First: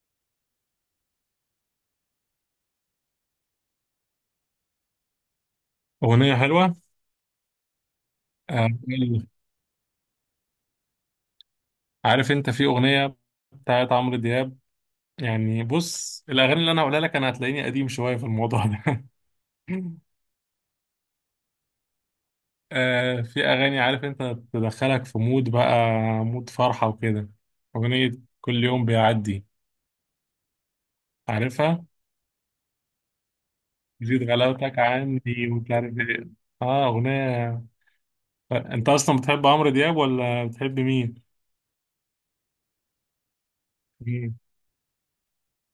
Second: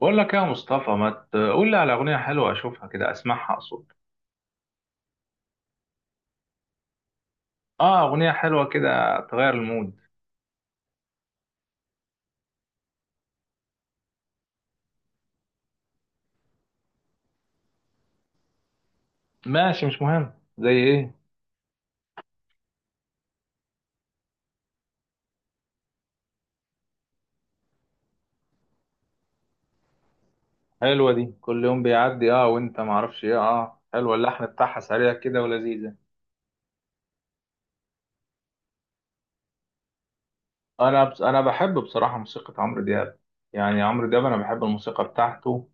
بقول لك يا مصطفى، ما تقول لي على أغنية حلوة أشوفها كده أسمعها أقصد. أغنية حلوة. آه أغنية حلوة آه، كده تغير المود. عارف أنت في أغنية بتاعت عمرو دياب. يعني بص، الأغاني اللي أنا هقولها لك أنا هتلاقيني قديم شوية في الموضوع ده. ماشي مش مهم، زي إيه؟ آه، في أغاني عارف أنت تدخلك في مود بقى، مود فرحة وكده. أغنية كل يوم بيعدي. حلوة دي كل يوم عارفها؟ بيعدي، آه وأنت معرفش إيه، آه حلوة زيد اللحن غلاوتك بتاعها سريع عني كده ومش ولذيذة. عارف إيه. أغنية. أنت أصلا بتحب عمرو دياب ولا بتحب أنا بس مين؟ أنا بحب بصراحة موسيقى عمرو دياب، يعني عمرو دياب مم. أنا بحب الموسيقى بتاعته.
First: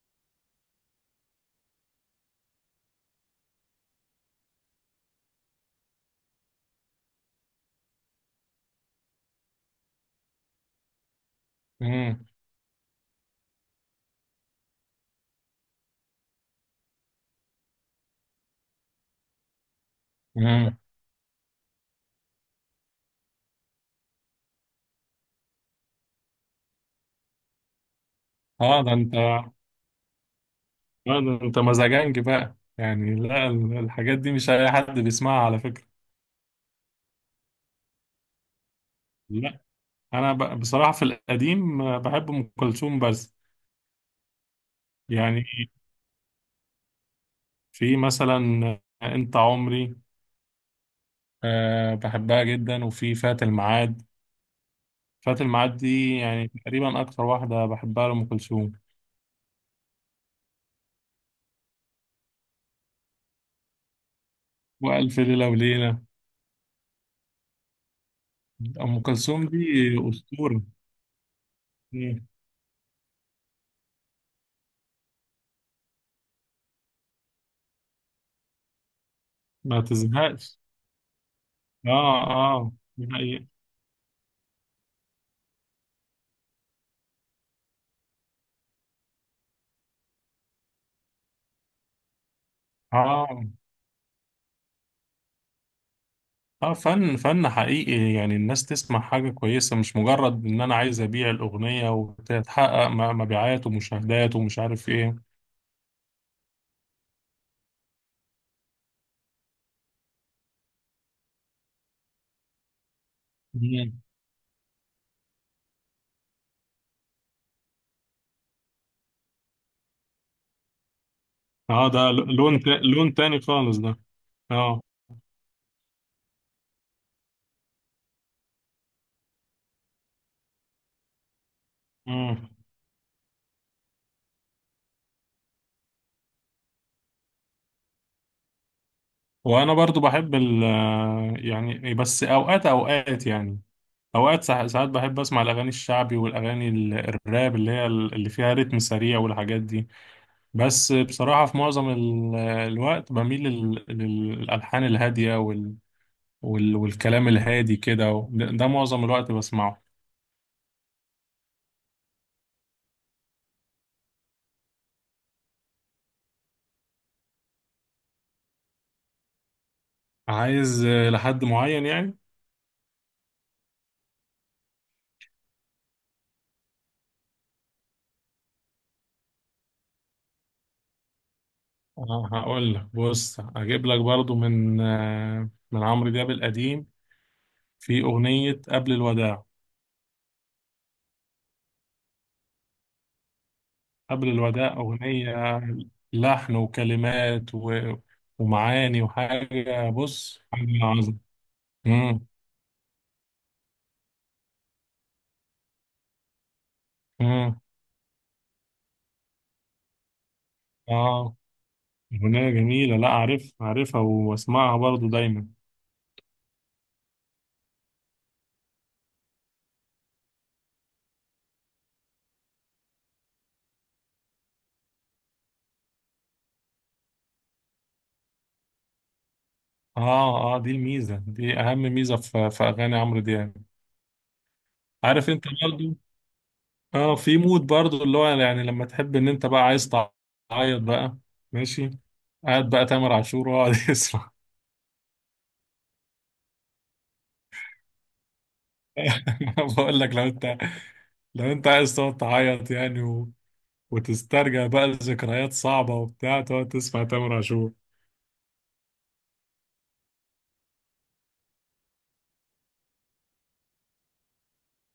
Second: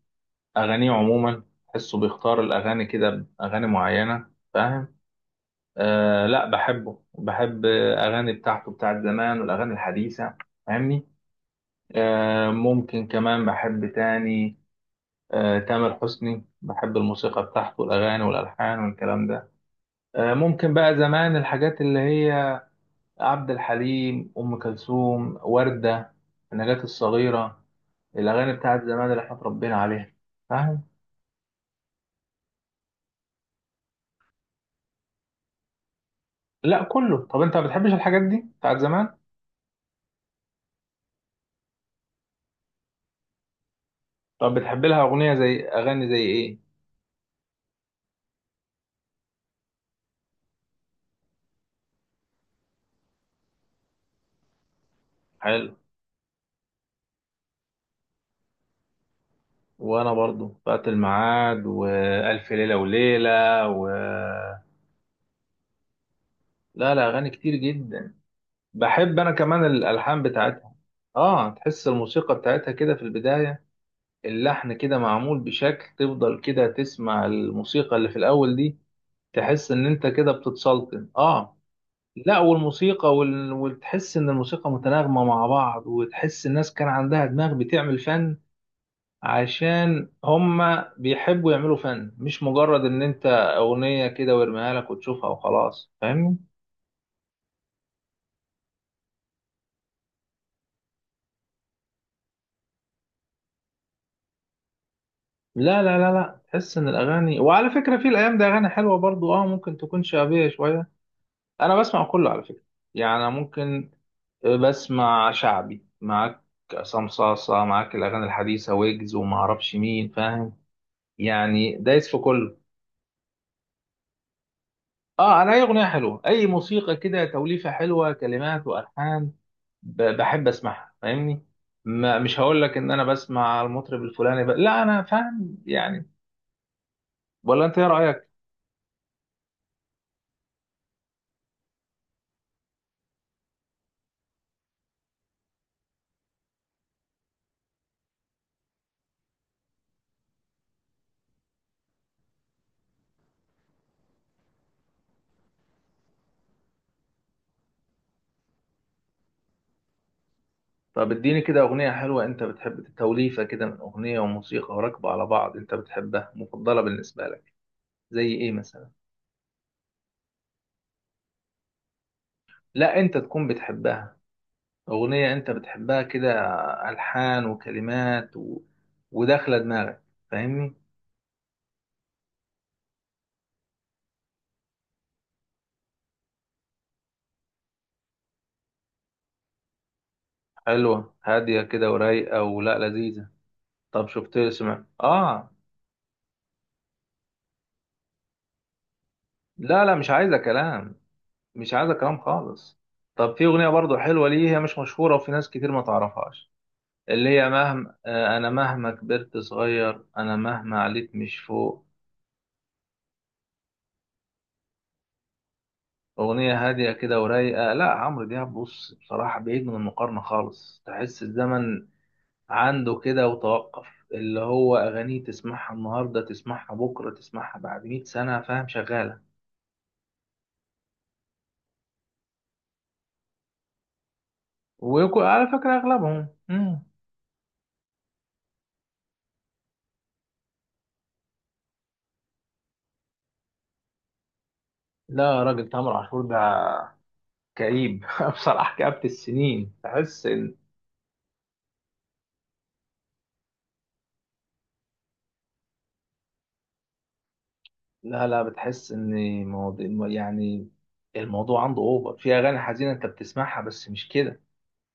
أغانيه عموما تحسه بيختار الأغاني كده، أغاني معينة فاهم. آه لا بحبه، بحب أغاني بتاعته بتاعت زمان والأغاني الحديثة. فاهمني. مم. ممكن كمان بحب تاني. تامر حسني بحب الموسيقى بتاعته والأغاني والألحان والكلام ده. ممكن مم. بقى زمان الحاجات اللي هي عبد الحليم، أم كلثوم، وردة، نجاة الصغيرة، الأغاني بتاعت آه ده زمان أنت اللي احنا اتربينا عليها. فاهم؟ لا، ده انت مزاجنج بقى يعني. لا، الحاجات دي مش اي حد بيسمعها على فكرة. لا كله. طب أنت ما بتحبش الحاجات دي بتاعت زمان؟ لا، انا بصراحة في القديم بحب ام كلثوم بس. طب بتحب لها أغنية، يعني زي أغاني زي إيه؟ في مثلا انت عمري، بحبها جدا، وفي فات الميعاد. فات حلو، الميعاد دي يعني تقريبا اكتر واحدة بحبها لام كلثوم. وأنا برضو فات الميعاد وألف ليلة وليلة و... والف ليلة وليلة. لا لا أغاني كتير جدا، ام بحب انا كلثوم دي كمان الالحان اسطورة. بتاعتها. اه تحس الموسيقى بتاعتها كده في البدايه، اللحن كده معمول بشكل تفضل كده تسمع الموسيقى اللي في الاول دي، تحس ما ان انت كده تزهقش. بتتسلطن. اه اه لا اه دي والموسيقى حقيقة. وال... وتحس ان الموسيقى متناغمه مع بعض، وتحس الناس كان عندها دماغ بتعمل فن، عشان هما بيحبوا يعملوا فن، مش مجرد ان انت اه اغنيه كده ويرميها لك وتشوفها وخلاص. فاهمني. اه فن فن حقيقي، يعني الناس تسمع حاجة كويسة، مش مجرد ان انا عايز ابيع الاغنية وتتحقق مبيعات ومشاهدات ومش عارف ايه. لا تحس ان الاغاني، وعلى فكره في الايام دي اغاني حلوه برضو، اه ممكن تكون شعبيه شويه. انا بسمع كله على فكره، يعني أنا ممكن، مم. بسمع شعبي معاك، عصام صاصه معاك، الاغاني الحديثه ويجز وما اعرفش مين، فاهم؟ يعني اه ده دايس في ل- لون كله. تا- لون تاني خالص ده. اه. اه انا اي اغنيه حلوه اي موسيقى كده، توليفه حلوه كلمات والحان، بحب اسمعها فاهمني. ما مش مم. هقول لك ان انا بسمع المطرب الفلاني ب... لا انا فاهم يعني. ولا انت ايه رايك؟ وانا برضو بحب يعني، بس اوقات اوقات يعني، اوقات ساعات بحب اسمع الاغاني الشعبي والاغاني الراب اللي هي اللي فيها رتم سريع والحاجات دي. بس بصراحة في معظم الوقت بميل للالحان الهادية والكلام الهادي كده ده معظم الوقت بسمعه. طب اديني كده أغنية حلوة، أنت بتحب توليفة كده من أغنية وموسيقى وراكبة على بعض، أنت بتحبها مفضلة بالنسبة لك. زي إيه مثلا؟ عايز لحد معين يعني. لا أنت تكون بتحبها، أغنية أنت بتحبها كده، ألحان وكلمات و... وداخلة دماغك. فاهمني؟ هقول لك بص، اجيب لك برضو من من عمرو دياب القديم، في أغنية قبل الوداع. حلوة هادية كده ورايقة ولا لذيذة؟ طب قبل شفت الوداع سمع آه. أغنية لحن وكلمات ومعاني، لا وحاجة لا مش عايزة بص حاجة كلام، عظمة. مش عايزة كلام مم. خالص. طب في أغنية برضو حلوة، ليه هي مش مشهورة وفي ناس كتير ما تعرفهاش؟ اللي هي مم. مهما، أنا مهما كبرت صغير، أنا مهما عليت اه مش فوق. أغنية جميلة، لا، أعرفها وأسمعها برضو دايما. أغنية هادية كده ورايقة. لا عمرو دياب بص بصراحة بعيد من المقارنة خالص، تحس الزمن عنده كده وتوقف، اللي هو أغانيه تسمعها النهاردة تسمعها بكرة تسمعها بعد 100 سنة، فاهم شغالة. اه اه دي الميزة، دي أهم ميزة في أغاني عمرو دياب. ويكون عارف انت على فكرة برضو؟ أغلبهم مم. اه في مود برضو اللي هو يعني، لما تحب ان انت بقى عايز تعيط بقى، ماشي، قاعد بقى تامر عاشور واقعد يسمع. لا يا راجل تامر عاشور ده كئيب بصراحة كآبة السنين بقول لك، لو تحس. انت لو انت عايز تقعد تعيط يعني وتسترجع بقى ذكريات صعبة وبتاع، تقعد تسمع تامر عاشور. لا لا بتحس ان، مواضيع يعني، الموضوع عنده اوفر في اغاني حزينه انت بتسمعها، بس مش كده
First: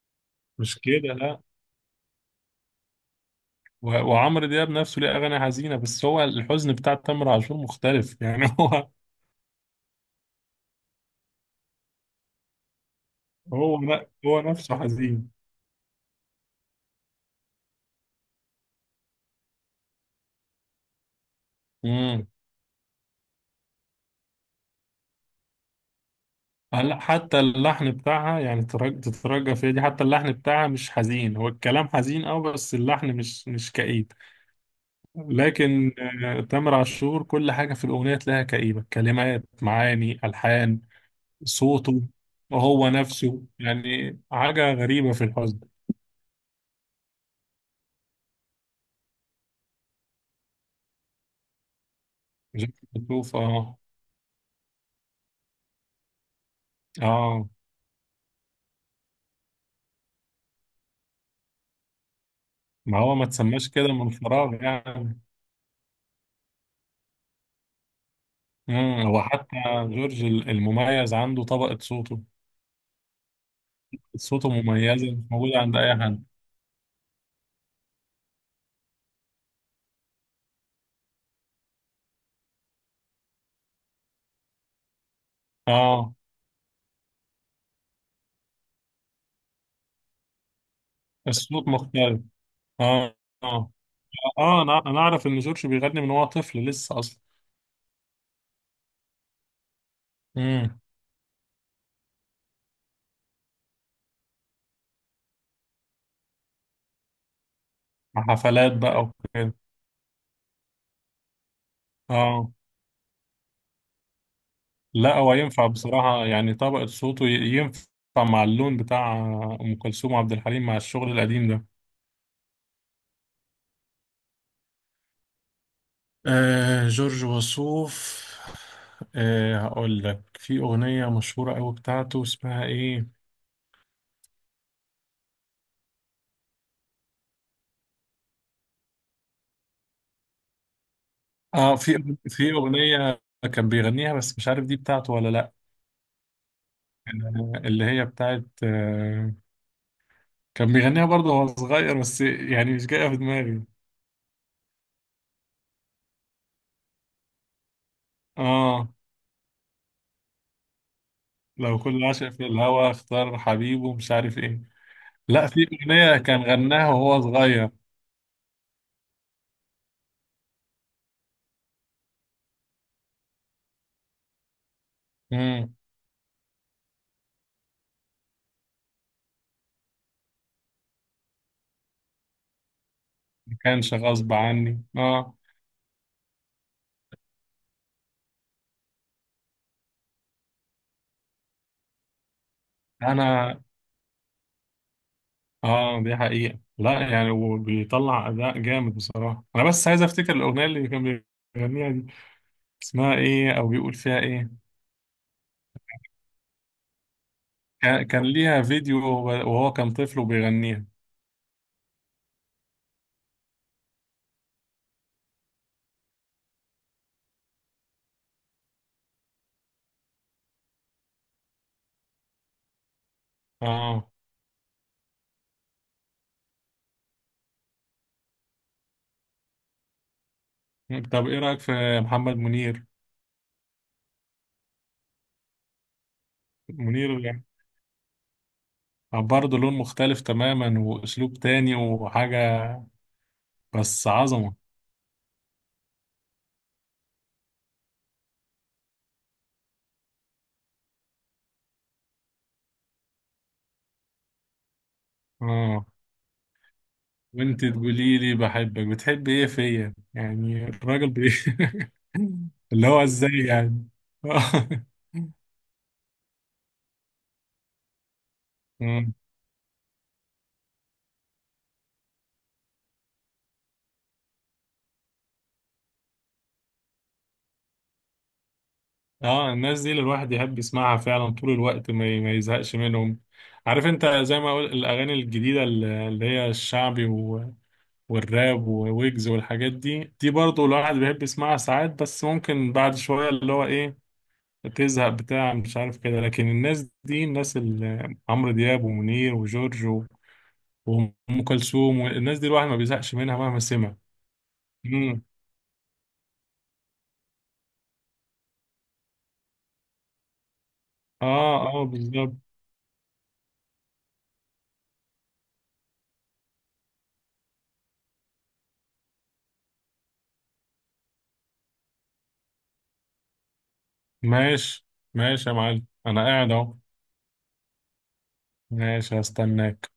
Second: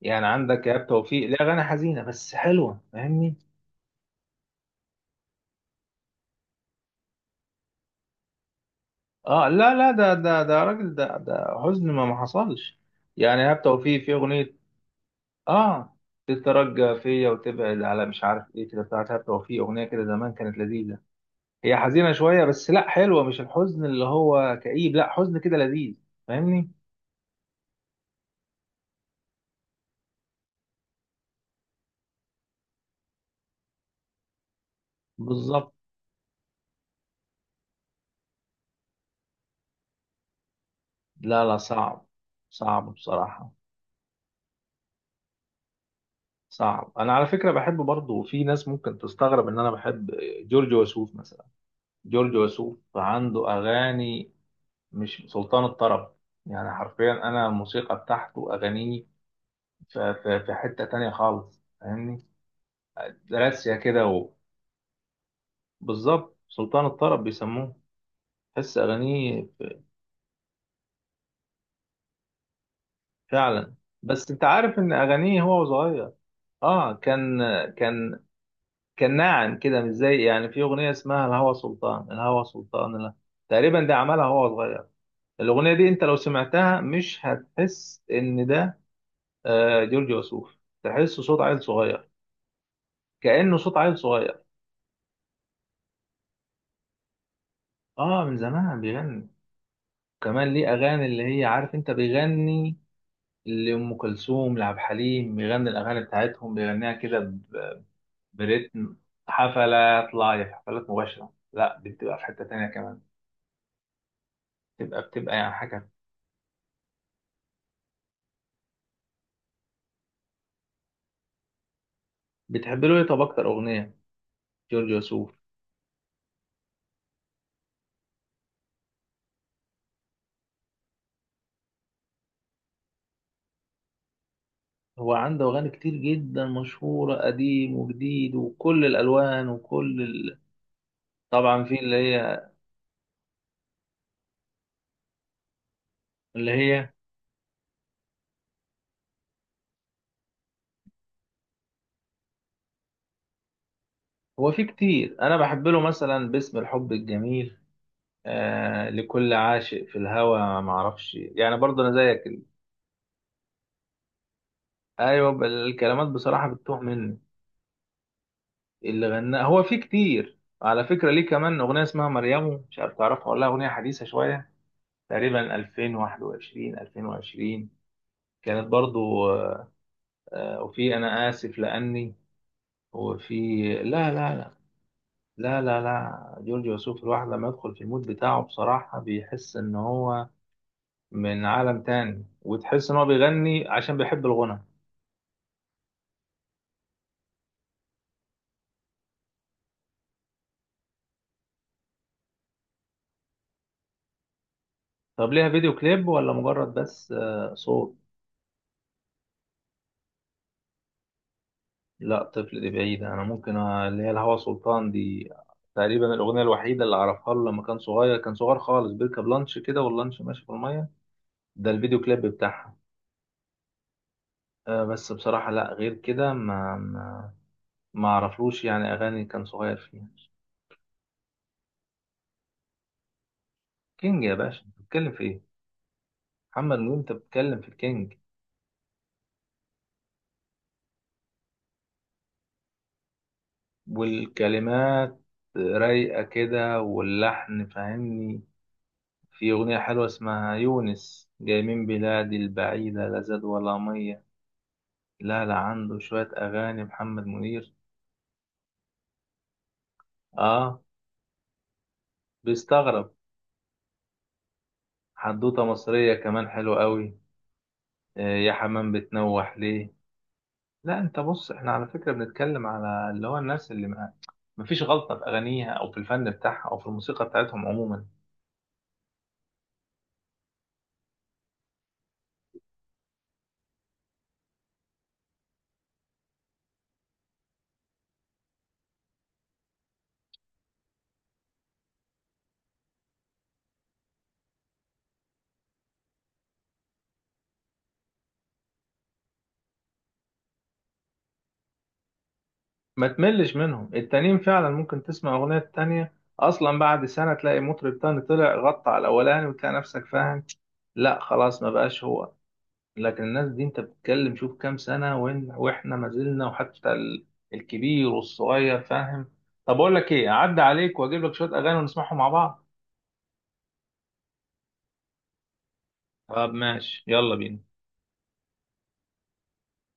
يعني. عندك مش ايهاب كده، توفيق ليه لا. اغاني حزينه بس حلوه، فاهمني. وعمرو دياب نفسه ليه أغاني حزينة، بس هو الحزن بتاع تامر عاشور مختلف يعني. هو اه لا لا ده راجل، ده حزن ما حصلش. يعني ايهاب هو توفيق ن... في هو اغنيه، نفسه حزين. اه تترجى فيا وتبعد على مش عارف ايه كده، بتاعت ايهاب توفيق اغنيه كده زمان كانت لذيذه، هي حزينه مم. شويه بس لا حلوه، مش الحزن اللي هو كئيب، لا حزن كده لذيذ. فاهمني. هلا، حتى اللحن بتاعها يعني تترجى فيها دي، حتى اللحن بتاعها مش حزين، هو الكلام حزين اه، بس اللحن مش كئيب. بالظبط. لكن آه، تامر عاشور كل حاجة في الأغنية تلاقيها كئيبة، كلمات معاني ألحان لا لا صوته، صعب، وهو صعب نفسه بصراحه. يعني حاجة غريبة في الحزن. صعب. انا على فكره بحب برضه، في ناس ممكن تستغرب ان انا بحب جورج وسوف مثلا. جورج مش وسوف بتشوف؟ عنده اه. اغاني، مش سلطان الطرب يعني حرفيا. انا اه الموسيقى بتاعته اغانيه في حته تانية خالص، فاهمني. ما هو ما تسماش راسية كده كده من و... فراغ يعني. بالظبط سلطان الطرب بيسموه، تحس هو اغانيه حتى ف- جورج المميز عنده طبقة صوته. فعلا. بس انت صوته عارف ان مميزة مش اغانيه موجودة هو عند أي صغير. حد. اه كان كان ناعم كده، مش زي يعني، في اغنيه اسمها الهوى سلطان، الهوى سلطان لا. تقريبا ده عملها وهو صغير، الاغنيه دي انت اه لو سمعتها مش هتحس ان ده جورج وسوف، تحسه صوت عيل الصوت صغير، مختلف. اه. كانه اه صوت عيل صغير. اه انا اعرف ان جورج بيغني من وهو طفل لسه اصلا. اه من زمان بيغني، كمان ليه امم. اغاني اللي هي عارف انت بيغني لام كلثوم لعبد الحليم، بيغني الاغاني بتاعتهم بيغنيها كده ب- حفلات برتم. بقى وكده. حفلات لايف، حفلات مباشره لا بتبقى في حته اه. تانيه كمان، بتبقى لا هو بتبقى يعني ينفع حاجه. بصراحة يعني، طبقة صوته ينفع مع اللون بتاع ام كلثوم وعبد الحليم، مع الشغل القديم ده. بتحب له ايه، طب اكتر اغنيه جورج وسوف؟ آه جورج وسوف. آه هقول لك في اغنية مشهورة قوي بتاعته اسمها ايه. هو عنده أغاني كتير جدا مشهورة، قديم وجديد وكل الألوان وكل ال... طبعا اه في اللي في هي، في اغنية كان بيغنيها بس مش عارف دي بتاعته ولا لا. اللي هي، آه، اللي هي بتاعت، كان بيغنيها برضه وهو صغير بس يعني مش جاية في دماغي. هو في كتير أنا بحب له مثلا باسم الحب الجميل، اه آه لكل عاشق في الهوى، معرفش يعني لو برضه أنا كل زيك عاشق ال-، في الهوى اختار حبيبه مش عارف ايه. أيوة ب- لا، في الكلمات أغنية كان بصراحة بتتوه غناها مني. وهو صغير. اللي غناه هو في كتير على فكرة، ليه كمان أغنية اسمها مريم، مش عارف تعرفها ولا لأ، أغنية حديثة شوية، تقريبا امم. 2021 2020، كانت برضو، وفي انا اسف لاني، وفي... ما كانش لا غصب لا لا عني اه. لا جورج وسوف الواحد لما يدخل في المود بتاعه بصراحة بيحس ان هو من عالم تاني، وتحس ان هو انا بيغني عشان بيحب الغنى. اه دي حقيقة، لا يعني، وبيطلع أداء جامد بصراحة. أنا بس عايز أفتكر الأغنية اللي كان بيغنيها دي اسمها إيه أو بيقول فيها إيه. طب ليها فيديو كليب ولا مجرد بس صوت؟ كان ليها فيديو وهو كان طفل وبيغنيها. لا طفل دي بعيدة، انا ممكن اللي هي الهوى سلطان دي، تقريبا الأغنية الوحيدة اللي أعرفها له لما كان صغير، كان صغير خالص بيركب لانش كده واللانش ماشي في المية، ده الفيديو كليب بتاعها. اه. بس بصراحة لا غير كده ما ما اعرفلوش يعني اغاني كان صغير فيها. طب إيه رأيك في محمد منير؟ كينج يا باشا، انت بتتكلم في ايه؟ محمد نجوم، انت منير بتتكلم في الكينج. برضه لون مختلف تماما واسلوب تاني وحاجة، بس عظمة. والكلمات رايقه كده واللحن، فاهمني. في اغنيه حلوه اسمها يونس، جاي من بلادي البعيده لا زاد ولا ميه. لا لا اه عنده شويه اغاني محمد وانت منير. تقولي لي بحبك بتحب ايه فيا، يعني اه الراجل اللي هو بيستغرب. ازاي يعني. حدوته مصريه كمان حلوه قوي، آه يا حمام مم. بتنوح ليه. لا انت بص احنا على فكرة بنتكلم على اللي هو الناس اللي ما، مفيش غلطة في اغانيها او في الفن بتاعها او في الموسيقى بتاعتهم عموما. اه الناس دي اللي الواحد يحب يسمعها فعلا طول الوقت ما يزهقش منهم. عارف انت، زي ما اقول، الاغاني الجديده اللي هي الشعبي والراب وويجز والحاجات دي برضه الواحد بيحب يسمعها ساعات بس ممكن بعد شويه اللي هو ايه، تزهق بتاع مش عارف كده. لكن الناس دي، الناس اللي عمرو دياب ومنير وجورج وأم كلثوم والناس دي، الواحد ما ما بيزهقش منها تملش مهما منهم، سمع. التانيين فعلا ممكن امم. تسمع اغنية التانية اصلا بعد سنة تلاقي مطرب تاني طلع غطى على الاولاني، وتلاقي نفسك فاهم لا اه خلاص ما اه بقاش هو. بالظبط. لكن الناس دي انت بتتكلم شوف كام سنة، وإن واحنا ما زلنا، وحتى ال- الكبير والصغير، فاهم. طب اقول لك ايه، اعدي عليك واجيب لك شوية اغاني ونسمعهم مع بعض. ماشي، ماشي يا معلم انا قاعد طب اهو. ماشي يلا بينا. ماشي، هستناك.